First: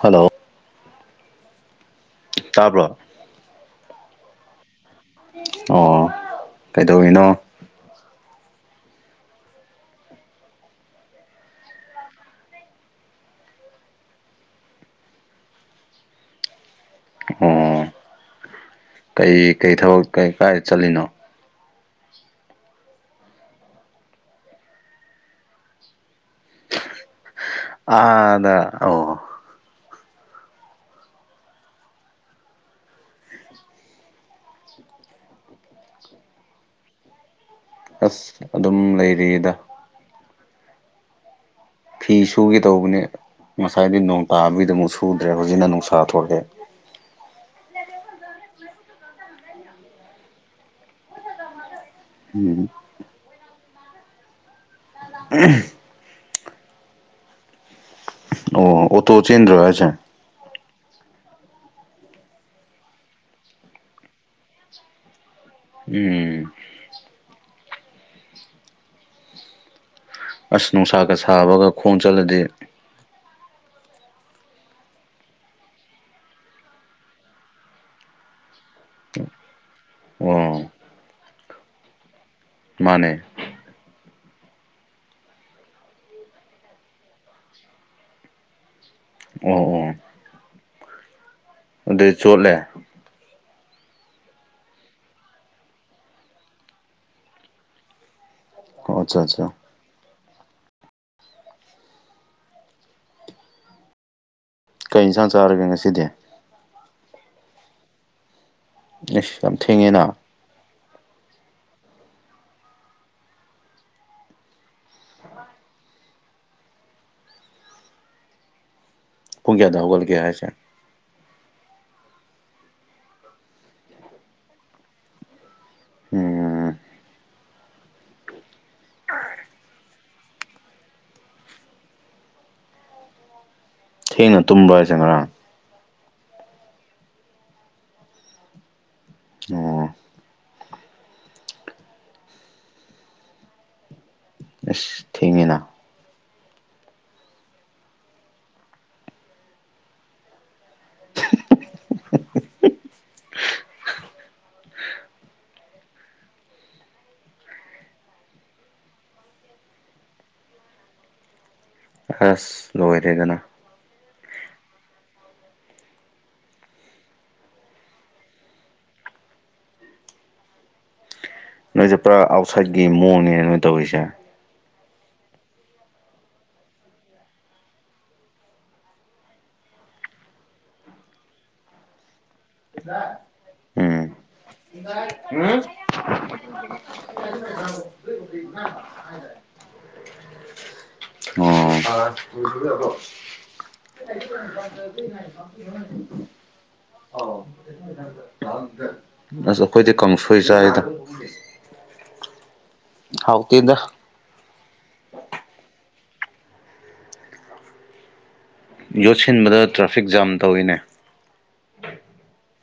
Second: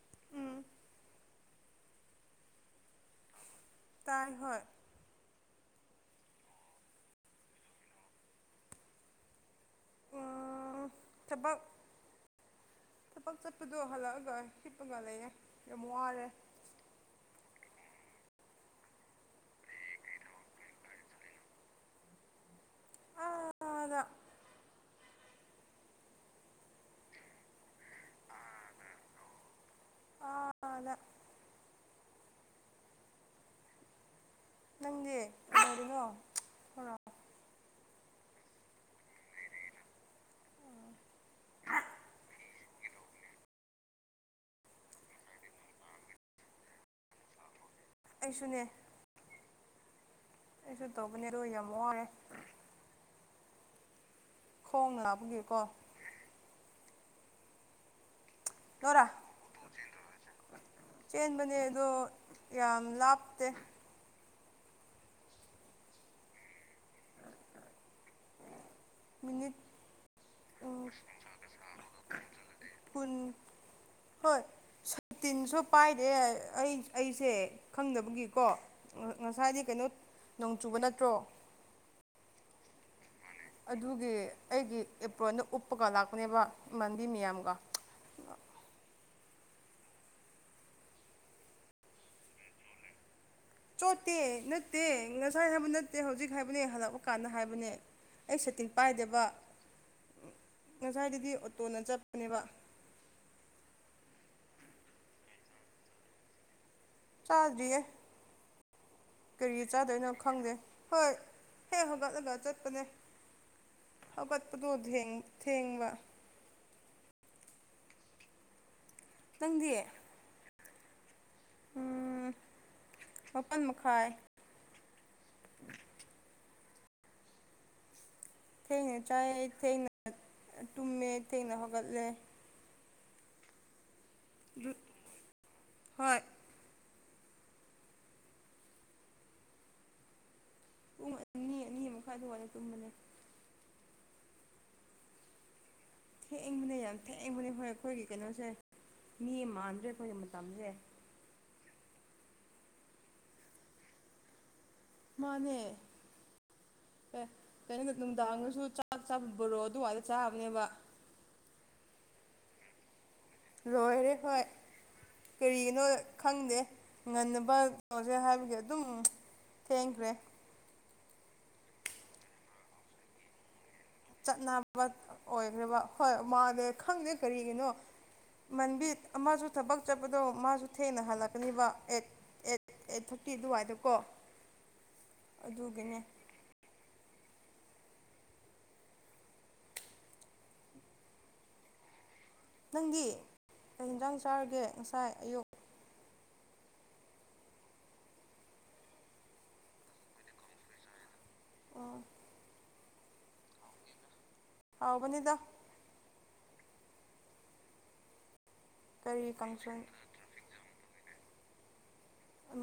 hello ꯎꯝ ꯇꯥꯕ꯭ꯔꯣ ꯇꯥꯏ ꯍꯣꯏ ꯑꯣ ꯀꯩꯗꯧꯔꯤꯅꯣ ꯎꯝ ꯊꯕꯛ ꯊꯕꯛ ꯆꯠꯄꯗꯣ ꯍꯜꯂꯛꯑꯒ ꯍꯤꯞꯄꯒ ꯂꯩꯌꯦ ꯌꯥꯝ ꯋꯥꯔꯦ ꯑꯣ ꯀꯩ ꯀꯩ ꯊꯕꯛ ꯀꯩ ꯀꯥꯏ ꯆꯠꯂꯤꯅꯣ ꯑꯥꯗ ꯑꯗ ꯑꯣ ꯑꯥꯗ ꯅꯪꯗꯤ ꯀꯩꯗꯧꯔꯤꯅꯣ ꯍꯥ ꯑꯁ ꯑꯗꯨꯝ ꯂꯩꯔꯤꯗ [inaudible] ꯐꯤ ꯁꯨꯒꯦ ꯇꯧꯕꯅꯤ ꯉꯁꯥꯏꯗꯤ ꯅꯣꯡ ꯇꯥꯕꯒꯤꯗ ꯑꯃꯨꯛ ꯁꯨꯗ꯭ꯔꯦ ꯍꯧꯖꯤꯛꯅ ꯅꯨꯡꯁꯥ ꯊꯣꯛꯂꯛꯑꯦ ꯑꯩꯁꯨꯅꯦ ꯑꯦꯁꯨ ꯇꯧꯕꯅꯦ ꯑꯗꯣ ꯌꯥꯝ ꯋꯥꯌꯦ ꯎꯝ ꯈꯣꯡ ꯂꯥꯛꯄꯒꯤ ꯀꯣ ꯑꯣ ꯇꯣꯔꯥ ꯑꯣꯇꯣ ꯆꯦꯟꯗ꯭ꯔꯣ ꯍꯥꯏꯁꯦ ꯆꯦꯟꯕꯅꯦ ꯑꯗꯣ ꯌꯥꯝ ꯂꯥꯞꯇꯦ ꯎꯝ ꯃꯤꯅꯤꯠ ꯑꯁ ꯎꯝ ꯅꯨꯡꯁꯥꯀ ꯁꯥꯕꯒ ꯈꯣꯡ ꯆꯣꯠꯂꯗꯤ ꯄꯟ ꯍꯣꯏ ꯁꯇꯤꯟꯁꯨ ꯄꯥꯏꯔꯦ ꯑꯩ ꯑꯩꯁꯦ ꯈꯪꯗꯕꯒꯤꯀꯣ ꯉꯁꯥꯏꯗꯤ ꯀꯩꯅꯣ ꯑꯣ ꯅꯣꯡꯆꯨꯕ ꯅꯠꯇ꯭ꯔꯣ ꯃꯥꯅꯦ ꯑꯗꯨꯒꯤ ꯑꯩꯒꯤ ꯑꯦꯄ꯭ꯔꯣꯟꯅ ꯎꯞꯄꯒ ꯂꯥꯛꯄꯅꯦꯕ ꯏꯃꯥꯟꯕꯤ ꯃꯌꯥꯝꯒ ꯑꯣ ꯑꯣ ꯑꯗꯨꯗꯩ ꯆꯣꯠꯂꯦ ꯆꯣꯠꯇꯦ ꯅꯠꯇꯦ ꯉꯁꯥꯏ ꯍꯥꯏꯕ ꯅꯠꯇꯦ ꯍꯧꯖꯤꯛ ꯍꯥꯏꯕꯅꯦ ꯍꯜꯂꯛꯄ ꯀꯥꯟꯗ ꯍꯥꯏꯕꯅꯦ ꯑꯩ ꯁꯇꯤꯟ ꯑꯣ ꯑꯠꯆꯥ ꯄꯥꯏꯗꯕ ꯑꯠꯆꯥ ꯉꯁꯥꯏꯗꯗꯤ ꯑꯣꯇꯣꯅ ꯆꯠꯄꯅꯦꯕ ꯀꯩ ꯏꯟꯁꯥꯡ ꯆꯥꯔꯒꯦ ꯉꯁꯤꯗꯤ ꯆꯥꯗ꯭ꯔꯤꯌꯦ ꯑꯦꯁ ꯌꯥꯝ ꯀꯔꯤ ꯊꯦꯡꯉꯦꯅ ꯆꯥꯗꯣꯏꯅꯣ ꯈꯪꯗꯦ ꯍꯣꯏ ꯍꯦ ꯍꯧꯒꯠꯂꯒ ꯆꯠꯄꯅꯦ ꯍꯧꯒꯠꯄꯗꯣ ꯊꯦꯡꯕ ꯄꯨꯡ ꯅꯨꯗꯤ ꯀꯌꯥꯗ ꯍꯧꯒꯠꯂꯒꯦ ꯍꯥꯏꯁꯦ ꯃꯥꯄꯜ ꯃꯈꯥꯏ ꯎꯝ ꯊꯦꯡꯅ ꯆꯥꯏꯑ ꯊꯦꯡꯅ ꯇꯨꯝꯃꯦ ꯊꯦꯡꯅ ꯍꯧꯒꯠꯂꯦ ꯊꯦꯡꯅ ꯇꯨꯝꯕ ꯍꯥꯏꯁꯦ ꯉꯔꯥꯡ ꯍꯣꯏ ꯑꯣ ꯄꯨꯡ ꯑꯅꯤ ꯑꯅꯤ ꯃꯈꯥꯏ ꯑꯗꯨꯋꯥꯏꯗ ꯇꯨꯝꯕꯅꯦ ꯑ ꯊꯦꯡꯉꯤꯅ ꯊꯦꯡꯕꯅꯦ ꯌꯥꯝ ꯊꯦꯡꯕꯅꯦ ꯍꯣꯏ ꯑꯩꯈꯣꯏꯒꯤ ꯀꯩꯅꯣꯁꯦ ꯃꯤ ꯃꯥꯟꯗ꯭ꯔꯦ ꯑꯩꯈꯣꯏꯒꯤ ꯃꯇꯝꯁꯦ ꯃꯅꯦ ꯑꯦ ꯀꯩꯅꯣꯗ ꯅꯨꯡꯗꯥꯡꯒꯁꯨ ꯆꯕꯣꯔꯣ ꯑꯗꯨꯋꯥꯏꯗ ꯆꯥꯕꯅꯦꯕ ꯑꯁ ꯂꯣꯏꯔꯦꯗꯅ ꯔꯣꯏꯔ ꯍ ꯀꯔꯤꯒꯤꯅꯣ ꯈꯪꯗꯦ ꯉꯟꯅꯕ ꯀꯩꯅꯣꯁꯦ ꯍꯥꯏꯕꯒꯤ ꯑꯗꯨꯝ ꯊꯦꯡꯈ꯭ꯔꯦ ꯅꯣꯏꯁꯦ ꯄꯨꯔꯥ ꯑꯥꯎꯠꯁꯥꯏꯠꯀꯤ ꯃꯑꯣꯡꯅꯦꯅ ꯅꯣꯏ ꯇꯧꯔꯤꯁꯦ ꯆꯠꯅꯕ ꯑꯣꯏꯈ꯭ꯔꯦꯕ ꯍꯣꯏ ꯃꯥꯜꯂꯦ ꯈꯪꯗꯦ ꯀꯔꯤꯒꯤꯅꯣ ꯃꯟꯕꯤꯠ ꯑꯃꯁꯨ ꯊꯕꯛ ꯆꯠꯄꯗꯣ ꯃꯥꯁꯨ ꯊꯦꯡꯅ ꯍꯜꯂꯛꯀꯅꯤꯕ ꯑꯦꯠ ꯑꯩꯠ ꯑꯩꯠ ꯊꯥꯔꯇꯤ ꯑꯗꯨꯋꯥꯏꯗ ꯀꯣ ꯎꯝ ꯍꯥꯏ ꯑꯣ ꯅꯪꯗꯤ ꯀꯩ ꯌꯦꯟꯖꯥꯡ ꯆꯥꯔꯒꯦ ꯉꯁꯥꯏ ꯑꯌꯨꯛ ꯦ ꯑꯁ ꯑꯩꯈꯣꯏꯗꯤ ꯀꯥꯡꯁꯣꯏ ꯆꯔꯤꯗ ꯄꯨꯛꯁ ꯎꯝ ꯍꯥꯎ ꯇꯗ ꯑꯥꯎꯕꯅꯤꯗ ꯀꯔꯤ ꯌꯣꯠꯁꯤꯟꯕꯗ ꯀꯥꯡꯁꯣꯏ ꯇ꯭ꯔꯥꯐꯤꯛ ꯖꯥꯝ ꯇꯧꯋꯤꯅꯦ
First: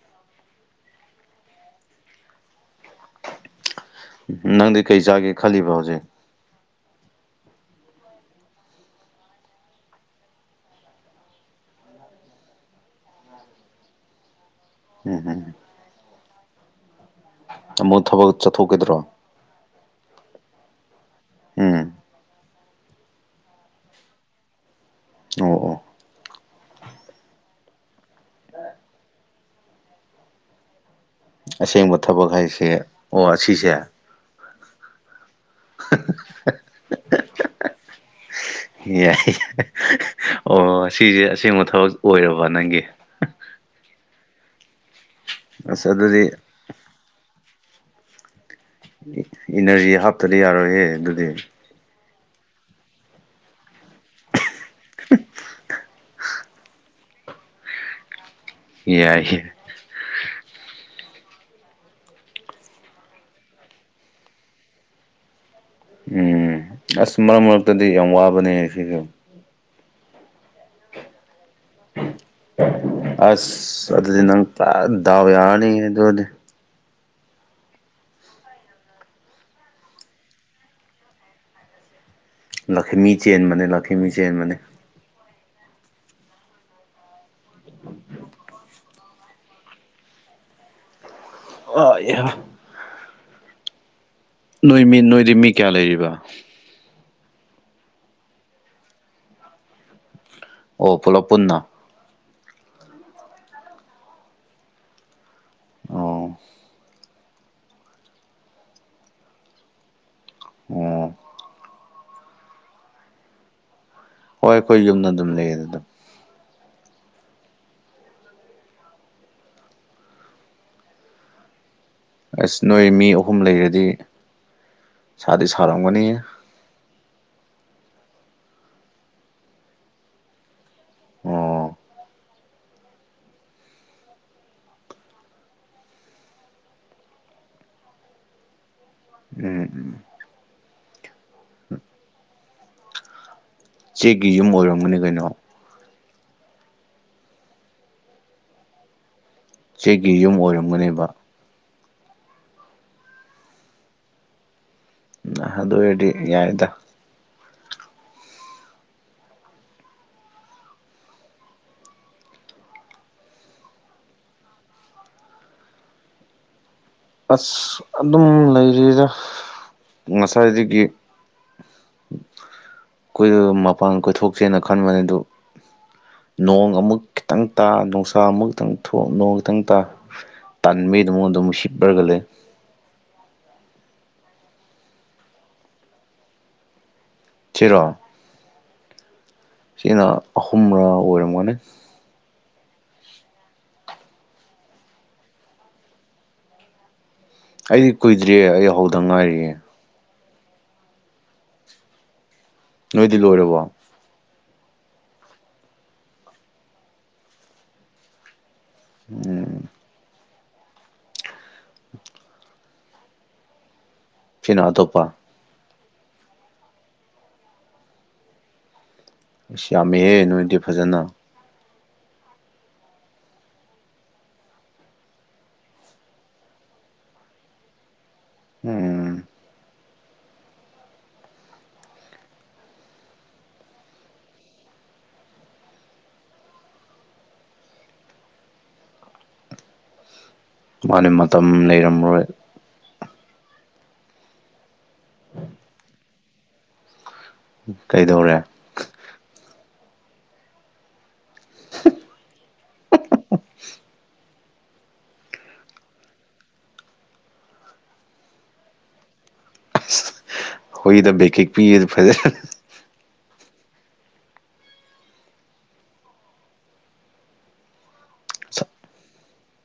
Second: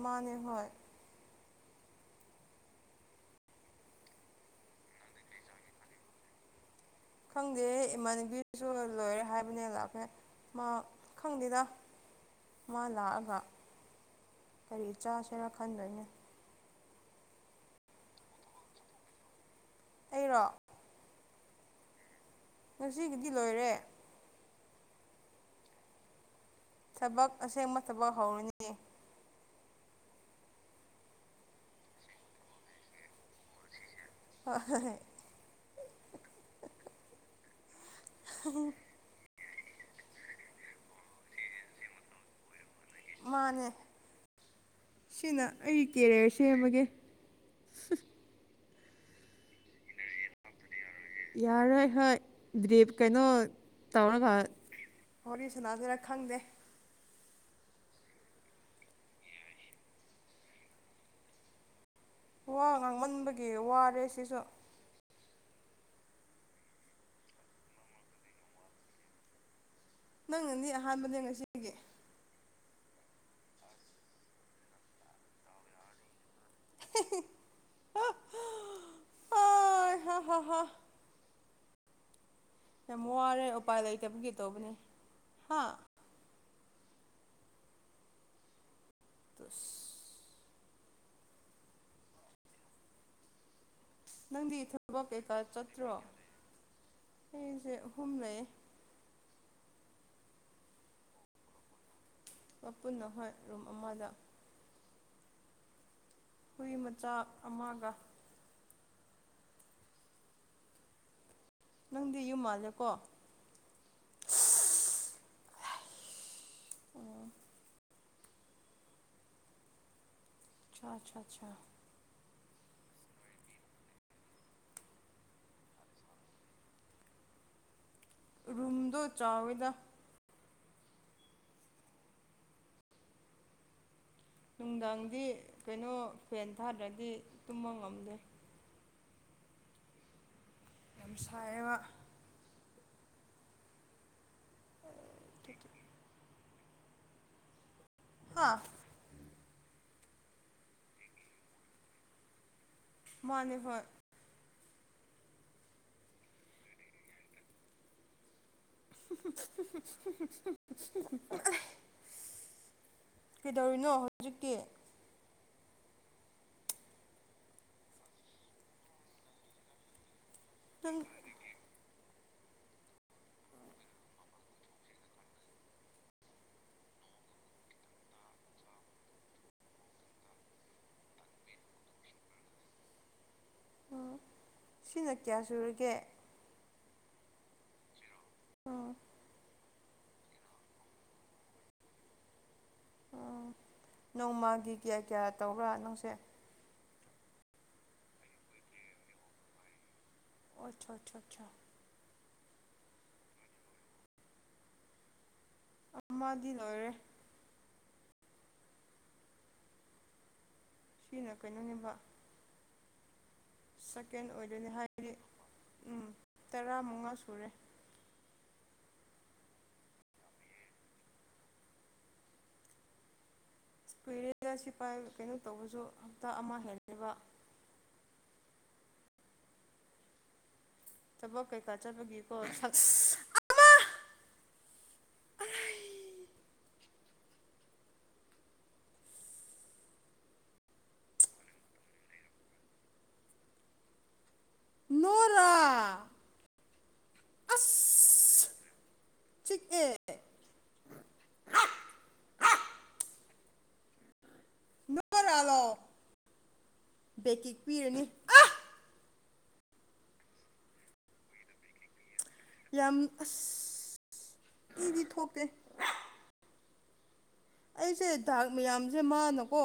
ꯃꯥꯅꯦ ꯍꯣꯏ ꯅꯪꯗꯤ ꯀꯩ ꯆꯥꯒꯦ ꯈꯜꯂꯤꯕ ꯍꯧꯖꯤꯛ ꯈꯪꯗꯦ ꯏꯃꯟꯒꯤꯁꯨ ꯂꯣꯏꯔꯦ ꯍꯥꯏꯕꯅꯦ ꯂꯥꯛꯄꯦ ꯃꯥ ꯈꯪꯗꯦꯗ ꯃꯥ ꯂꯥꯛꯑꯒ ꯀꯔꯤ ꯎꯝ ꯆꯥꯁꯤꯔꯥ ꯎꯝ ꯈꯟꯗꯣꯏꯅꯦ ꯑꯃꯨꯛ ꯊꯕꯛ ꯆꯠꯊꯣꯛꯈꯤꯗ꯭ꯔꯣ ꯑꯩꯔꯣ ꯎꯝ ꯉꯁꯤꯒꯤꯗꯤ ꯂꯣꯏꯔꯦ ꯑꯣ ꯑꯣ ꯊꯕꯛ ꯑꯁꯦꯡꯕ ꯊꯕꯛ ꯍꯧꯔꯅꯤ ꯑꯁꯦꯡꯕ ꯊꯕꯛ ꯍꯥꯏꯁꯦ ꯑꯣ ꯑꯁꯤꯁꯦ ꯍ ꯍꯣꯏꯣꯏ [unintelligible] ꯍ [inaudible] ꯌꯥꯏ ꯑꯣ ꯑꯁꯤꯁꯦ ꯑꯁꯦꯡꯕ ꯊꯕꯛ ꯑꯣꯏꯔꯕ ꯅꯪꯒꯤ ꯃꯥꯅꯦ ꯁꯤꯅ ꯑꯩꯒꯤ ꯑꯁ ꯑꯗꯨꯗꯤ ꯀꯦꯔꯤꯌꯔ ꯁꯦꯝꯃꯒꯦ ꯏꯅꯔꯖꯤ ꯍꯥꯞꯇꯗꯤ ꯌꯥꯔꯣꯏꯍꯦ ꯑꯗꯨ ꯌꯥꯔꯣꯏ ꯍꯣꯏ ꯗꯔ꯭ꯤꯞ ꯀꯩꯅꯣ ꯇꯧꯔꯒ ꯋꯥꯔꯤꯣ ꯁꯅꯥꯁꯤꯔ ꯈꯪꯗꯦ ꯌꯥꯏꯌꯦꯏ ꯋꯥ ꯉꯥꯡꯃꯟꯕꯒꯤ ꯋꯥꯔꯦ ꯁꯤꯁꯨ ꯎꯝ ꯑꯁ ꯃꯔꯛ ꯃꯔꯛꯇꯗꯤ ꯌꯥꯝ ꯋꯥꯕꯅꯦ ꯁꯤꯒ ꯅꯪ ꯉꯅꯤ ꯑꯍꯥꯟꯕꯅꯦ ꯉꯁꯤꯒꯤ ꯑ ꯑꯗꯨ ꯅ ꯇꯗꯥꯕ ꯌꯥꯅꯤ ꯑꯗꯨꯗꯤ ꯍ ꯍꯥ ꯍꯥ ꯍꯥ ꯌꯥꯝ ꯂꯛꯈꯤꯃꯤ ꯋꯥꯔꯦ ꯆꯦꯟꯕꯅꯦ ꯎꯄꯥꯏ ꯂꯛꯈꯤꯃꯤ ꯂꯩꯇꯕꯒꯤ ꯆꯦꯟꯕꯅꯦ ꯇꯧꯕꯅꯤ ꯍꯥ ꯇꯁ ꯑꯣ ꯌꯥ ꯅꯪꯗꯤ ꯅꯣꯏ ꯃꯤ ꯊꯕꯛ ꯅꯣꯏꯗꯤ ꯀꯩꯀꯥ ꯃꯤ ꯀꯌꯥ ꯆꯠꯇ꯭ꯔꯣ ꯂꯩꯔꯤꯕ ꯑꯩꯁꯦ ꯍꯨꯝ ꯂꯩꯌꯦ ꯑꯣ ꯄꯨꯂꯞ ꯄꯨꯟꯅ ꯃ ꯄꯨꯟꯅ ꯍꯣꯏ ꯔꯨꯝ ꯑꯃꯗ ꯑ ꯍꯨꯏ ꯃꯆꯥ ꯑꯃꯒ ꯑꯣ ꯅꯪꯗꯤ ꯌꯨꯝ ꯃꯥꯜꯂꯦꯀꯣ ꯍꯣꯏ ꯑꯩꯈꯣꯏ ꯌꯨꯝꯗ ꯑꯗꯨꯝ ꯂꯩꯌꯦ ꯑꯗꯨꯝ ꯑꯣ ꯑꯆꯥ ꯑꯆꯥ ꯑꯆꯥ ꯑꯁ ꯅꯣꯏ ꯃꯤ ꯑꯍꯨꯝ ꯂꯩꯔꯗꯤ ꯁꯥꯗꯤ ꯁꯥꯔꯝꯒꯅꯤ ꯔꯨꯝꯗꯣ ꯆꯥꯎꯋꯦꯗ ꯑꯣ ꯅꯨꯡꯗꯥꯡꯗꯤ ꯀꯩꯅꯣ ꯐꯦꯟ ꯊꯥꯗ꯭ꯔꯗꯤ ꯇꯨꯝꯕ ꯉꯝꯗꯦ ꯎꯝ ꯎꯝ ꯌꯥꯝ ꯁꯥꯏꯕ ꯆꯦꯛꯒꯤ ꯌꯨꯝ ꯑꯣꯏꯔꯝꯒꯅꯤ ꯀꯩꯅꯣ ꯍꯥꯥ ꯆꯦꯛꯒꯤ ꯌꯨꯝ ꯑꯣꯏꯔꯝꯒꯅꯦꯕ ꯃꯅꯤ ꯍꯣꯌ ꯑꯗꯨ ꯑꯣꯏꯔꯗꯤ ꯌꯥꯏꯗ [unintelligible] ꯀꯩꯗꯧꯔꯤꯅꯣ ꯍꯧꯖꯤꯛꯀꯤ ꯑꯁ ꯑꯗꯨꯝ ꯂꯩꯔꯤꯗ ꯉꯁꯥꯏꯗꯒꯤ ꯅꯪ ꯀꯣꯏꯗ ꯃꯄꯥꯟ ꯀꯣꯏꯊꯣꯛꯁꯦꯅ ꯈꯟꯕꯅꯤ ꯑꯗꯨ ꯅꯣꯡ ꯑꯃꯨꯛ ꯈꯤꯇꯪ ꯇꯥ ꯅꯨꯡꯁꯥ ꯑꯃꯨꯛ ꯈꯤꯇꯪ ꯊꯣꯛ ꯅꯣꯡ ꯈꯤꯇꯪ ꯇꯥ ꯇꯟꯕꯤꯗꯨꯃ ꯑꯗꯨꯝ ꯁꯤꯠꯄ꯭ꯔꯒꯜꯂꯦ ꯑꯣ ꯁꯤꯅ ꯀꯌꯥ ꯁꯨꯔꯒꯦ ꯁꯤꯔꯣ ꯑꯥ ꯁꯤꯅ ꯑꯍꯨꯝꯔꯛ ꯑꯣꯏꯔꯝꯒꯅꯤ ꯎꯝ ꯅꯣꯡꯃꯒꯤ ꯀꯌꯥ ꯀꯌꯥ ꯇꯧꯕꯔꯥ ꯅꯪꯁꯦ ꯑꯩꯗꯤ ꯀꯨꯏꯗ꯭ꯦ ꯑꯩ ꯍꯧꯗ ꯉꯥꯏꯔꯤꯌꯦ ꯑꯣꯆꯥ ꯑꯆꯥ ꯑꯆꯥ ꯅꯣꯏꯗꯤ ꯂꯣꯏꯔꯕꯣ ꯑꯃꯗꯤ ꯂꯣꯏꯔꯦ ꯎꯝ ꯀꯅ ꯀꯩꯅꯣꯅꯦꯕ ꯁꯦꯀꯦꯟ ꯁꯤꯅ ꯑꯣꯏꯗꯣꯏꯅꯤ ꯍꯥꯏꯗꯤ ꯑꯇꯣꯞꯄ ꯎꯝ ꯇꯔꯥ ꯃꯉꯥ ꯁꯨꯔꯦ ꯑꯁ ꯌꯥꯝꯃꯦꯍꯦ ꯅꯣꯏꯗꯤ ꯐꯖꯅ ꯐꯨꯏꯔꯦꯗ ꯁꯤꯐꯥꯏ ꯀꯩꯅꯣ ꯇꯧꯕꯁꯨ ꯍꯞꯇꯥ ꯑꯃ ꯍꯦꯜꯂꯦꯕ ꯎꯝ ꯊꯕꯛ ꯀꯩꯀꯥ ꯆꯠꯄꯒꯤꯀꯣ ꯃꯥꯅꯤ ꯃꯇꯝ ꯂꯩꯔꯝꯃꯔꯣꯏ ꯎꯝ ꯎ ꯀꯩꯗꯧꯔꯦ ꯑꯁ ꯆꯤꯛꯑꯦ [inaudible] ꯔꯥꯂꯣ ꯕꯦꯛꯀꯤꯛ ꯄꯤꯔꯅꯤ ꯍꯣꯏꯗ ꯦꯛꯀꯦ ꯄꯤꯗ ꯐꯖꯦ ꯌꯥꯝ ꯑꯁ ꯏꯗꯤ ꯊꯣꯛꯇꯦ ꯑꯩꯁꯦ ꯗꯥꯛ ꯃꯌꯥꯝꯁꯦ ꯃꯥꯅꯀꯣ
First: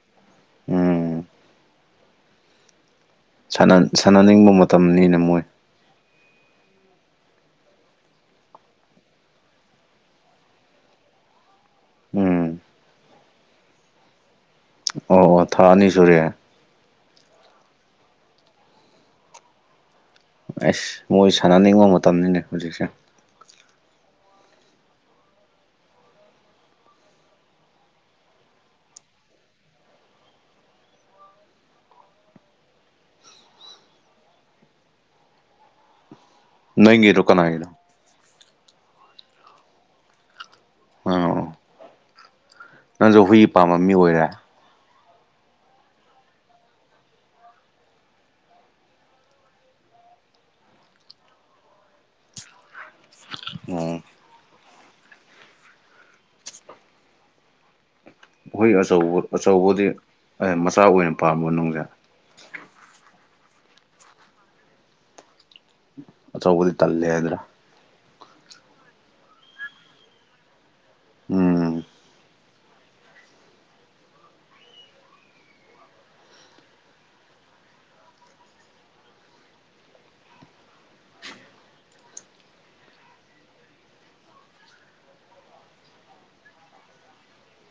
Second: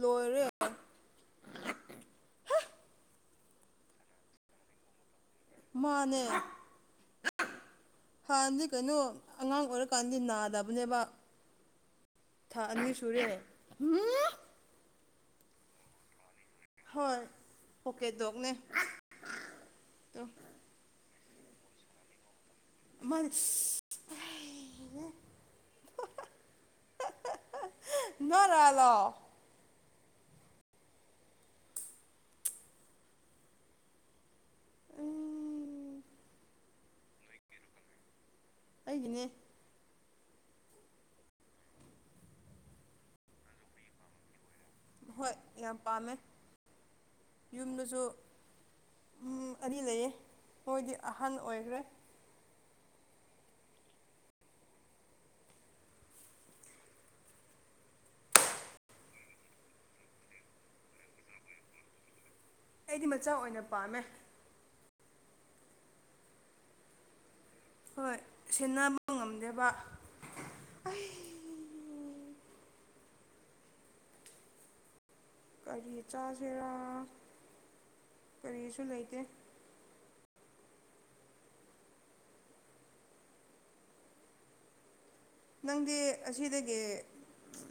ꯂꯣꯏꯔꯦ ꯎꯝ ꯁꯥꯟꯅꯅꯤꯡꯕ ꯃꯇꯝꯅꯤꯅ ꯃꯣꯏ ꯃꯥꯅꯦ ꯍꯥꯟꯅꯗꯤ ꯀꯩꯅꯣ ꯑꯉꯥꯡ ꯑꯣꯏꯔꯀꯥꯟꯗꯤ ꯅꯥꯗꯕꯅꯦꯕ ꯎꯝ ꯊꯥ ꯑꯅꯤ ꯁꯨꯔꯦ ꯑꯣ ꯑꯣ ꯊꯥ ꯑꯅꯤ ꯁꯨꯔꯦ ꯍꯣꯏ ꯄꯣꯀꯦꯗꯣꯛꯅꯦ ꯑ ꯑꯁ ꯃꯣꯏ ꯁꯥꯟꯅꯅꯤꯡꯕ ꯃꯇꯝꯅꯤꯅꯦ ꯍꯧꯖꯤꯛꯁꯦ ꯃꯜ ꯅ ꯂ ꯂ ꯎꯝ ꯅꯪꯒꯤꯔꯣꯀꯅꯥꯩꯅꯣ ꯑꯩꯒꯤꯅꯦ ꯑꯣ ꯅꯪꯁꯨ ꯍꯨꯏ ꯄꯥꯝꯕ ꯃꯤ ꯑꯣꯏꯔꯦ ꯍꯣꯏ ꯌꯥꯝ ꯄꯥꯝꯃꯦ ꯌꯨꯝꯗꯁꯨ ꯎ ꯑꯅꯤ ꯂꯩꯌꯦ ꯃꯣꯏꯗꯤ ꯑꯍꯟ ꯑꯣꯏꯈ꯭ꯔꯦ ꯑꯣꯝ ꯑꯩꯈꯣꯏ ꯑꯆꯧꯕ ꯑꯆꯧꯕꯗꯤ ꯃꯆꯥ ꯑꯣꯏꯅ ꯄꯥꯝꯕ ꯃꯅꯨꯡꯁꯦ ꯑꯩꯗꯤ ꯃꯆꯥ ꯑꯣꯏꯅ ꯄꯥꯝꯃꯦ ꯑꯆꯧꯕꯗꯤ ꯇꯜꯂꯦ ꯍꯥꯏꯗ꯭ꯔꯥ ꯍꯣꯏ ꯁꯦꯟꯅꯕ ꯉꯝꯗꯦꯕ ꯑꯩ ꯎꯝ ꯀꯔꯤ ꯆꯥꯁꯤꯔꯥ ꯀꯔꯤꯁꯨ ꯂꯩꯇꯦ ꯅꯪꯗꯤ ꯑꯁꯤꯗꯒꯤ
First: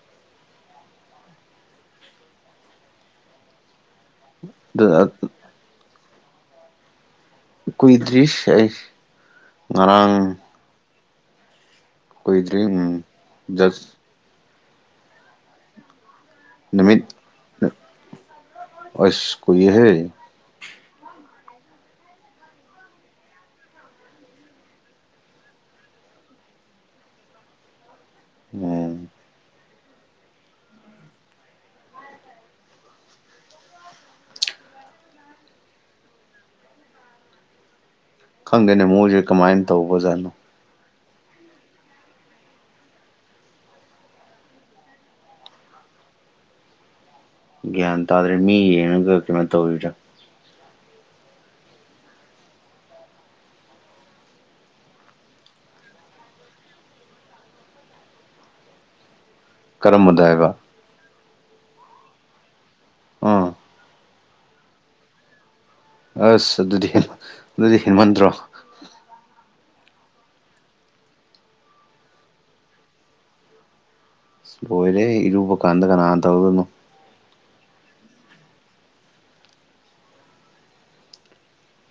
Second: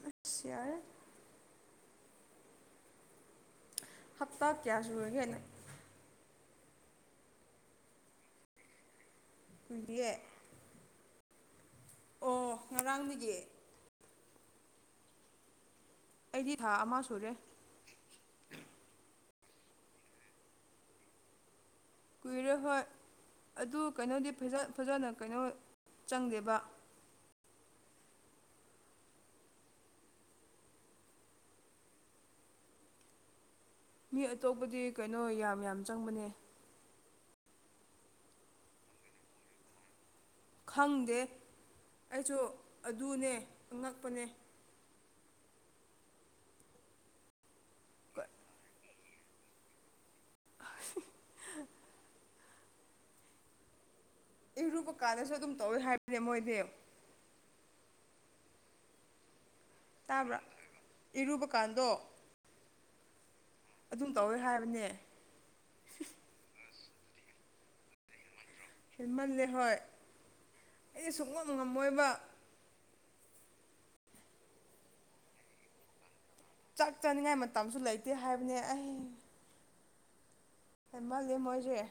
ꯑꯁ ꯌꯥꯔꯦ ꯍꯞꯇꯥ ꯀꯌꯥ ꯁꯨꯔꯒꯦ ꯅꯪ ꯀꯨꯏꯗ꯭ꯔꯤꯁ ꯑꯩ ꯀꯨꯏꯗꯤꯌꯦ ꯉꯔꯥꯡ ꯑꯣ ꯀꯨꯏꯗ꯭ꯔꯤ ꯎꯝ ꯉꯔꯥꯡꯗꯒꯤ ꯍꯁ- ꯑꯩꯗꯤ ꯊꯥ ꯑꯃ ꯅꯨꯃꯤꯠ ꯁꯨꯔꯦ [unintelligible] ꯑꯁ ꯀꯨꯏꯍꯦ ꯀꯨꯏꯔꯦ ꯍꯣꯏ ꯑꯗꯨ ꯀꯩꯅꯣꯗꯤ ꯐꯖꯅ ꯀꯩꯅꯣ ꯆꯪꯗꯦꯕ ꯎꯝ ꯃꯤ ꯑꯇꯣꯞꯄꯗꯤ ꯀꯩꯅꯣ ꯌꯥꯝ ꯌꯥꯝ ꯆꯪꯕꯅꯦ ꯈꯪꯗꯦꯅꯦ ꯃꯣꯏꯁꯦ ꯀꯃꯥꯏꯅ ꯇꯧꯕꯖꯥꯠꯅꯣ ꯈꯪꯗꯦ ꯑꯩꯁꯨ ꯑꯗꯨꯅꯦ ꯑꯉꯛꯄꯅꯦ ꯒ꯭ꯌꯥꯟ ꯇꯥꯗ꯭ꯔꯦ ꯃꯤ ꯌꯦꯡꯉꯒ ꯀꯩꯅꯣ ꯇꯧꯔꯤꯔꯥ [inaudible] ꯏꯔꯨꯕ ꯀꯥꯟꯗꯁꯨ ꯑꯗꯨꯝ ꯇꯧꯋꯤ ꯍꯥꯏꯕꯅꯦ ꯃꯣꯏꯗꯤ ꯀꯔꯝꯕꯗ ꯇꯥꯕ꯭ꯔꯥ ꯍꯥꯏꯕ ꯏꯔꯨꯕ ꯀꯥꯟꯗꯣ ꯎꯝ ꯑꯗꯨꯝ ꯇꯧꯋꯦ ꯍꯥꯏꯕꯅꯦ ꯑꯁ ꯑꯗꯨꯗꯤ ꯑꯗꯨꯗꯤ ꯍꯦꯟꯃꯟꯗ꯭ꯔꯣ ꯍꯦꯟꯃꯜꯂꯦ ꯍꯣꯏ ꯑꯩꯗꯤ ꯁꯨꯛꯉꯝ ꯉꯝꯃꯣꯏꯕ ꯂꯣꯏꯔꯦ ꯏꯔꯨꯕ ꯀꯥꯟꯗ ꯀꯅꯥꯅ ꯇꯧꯗꯣꯏꯃꯣ ꯆꯥꯛ ꯆꯥꯅꯤꯡꯉꯥꯏ ꯃꯇꯝꯁꯨ ꯂꯩꯇꯦ ꯍꯥꯏꯕꯅꯦ ꯑꯩ ꯍꯦꯟꯃꯟꯂꯦ ꯃꯣꯏꯁꯦ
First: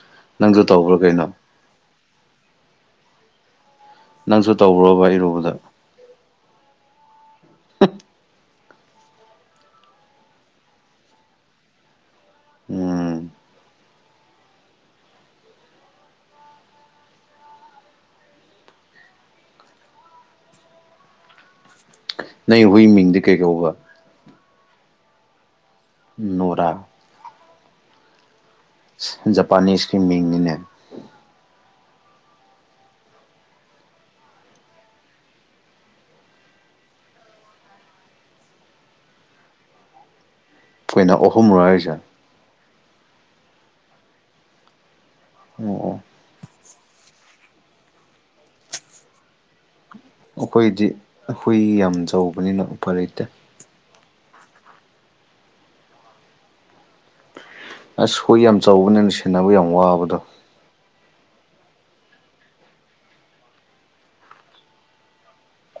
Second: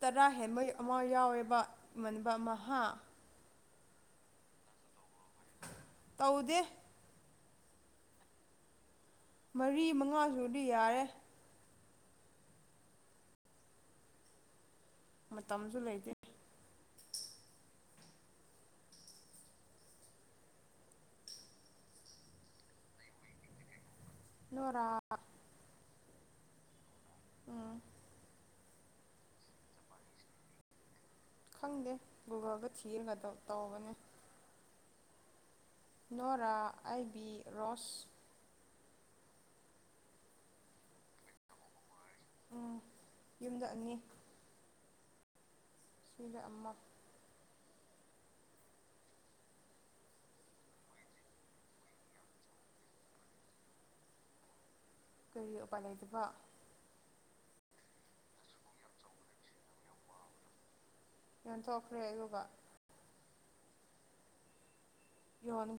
ꯇꯔꯥ ꯅꯪꯁꯨ ꯍꯦꯟꯕꯩ ꯇꯧꯕ꯭ꯔꯥ ꯑꯃ ꯀꯩꯅꯣ ꯌꯥꯎꯋꯦꯕ ꯃꯟꯕ ꯑꯃ ꯅꯪꯁꯨ ꯇꯧꯕ꯭ꯔꯣꯕ ꯏꯔꯨꯕꯗ ꯇꯧꯗꯦ [unintelligible] ꯃꯔꯤ ꯃꯉꯥꯁꯨꯔꯗꯤ ꯌꯥꯔꯦ ꯎꯝ ꯃꯇꯝꯁꯨ ꯂꯩꯇꯦ ꯅꯩ ꯍꯨꯏ ꯃꯤꯡꯗ ꯀꯩ ꯀꯧꯕ ꯅꯨꯔꯥ ꯅꯣꯔꯥ ꯎꯝ- ꯖꯄꯥꯟꯅꯤꯁꯀꯤ ꯃꯤꯡꯅꯤꯅꯦ ꯈꯪꯗꯦ ꯒꯨꯒꯜꯗ ꯊꯤꯔꯒ ꯇꯧꯕꯅꯦ ꯅꯣꯔꯥ ꯑꯥꯏꯕꯤ ꯔꯣꯁ ꯐꯨꯏꯅ ꯑꯍꯨꯝꯔꯣ ꯍꯥꯏꯔꯤꯁꯦ ꯎꯝ ꯌꯨꯝꯗ ꯑꯅꯤ ꯑꯣ ꯑꯣ ꯁꯤꯗ ꯑꯃ ꯑꯩꯈꯣꯏꯗꯤ ꯍꯨꯏ ꯌꯥꯝ ꯆꯥꯎꯕꯅꯤꯅ ꯎꯄꯥꯏ ꯂꯩꯇꯦ ꯀꯔꯤ ꯎꯄꯥꯏ ꯂꯩꯇꯕ ꯑꯁ ꯍꯨꯏ ꯌꯥꯝ ꯆꯥꯎꯕꯅꯤꯅ ꯁꯦꯟꯅꯕ ꯌꯥꯝ ꯋꯥꯕꯗꯣ ꯌꯣꯟꯊꯣꯛꯈ꯭ꯔꯦ ꯑꯗꯨꯒ ꯌꯣꯅꯤ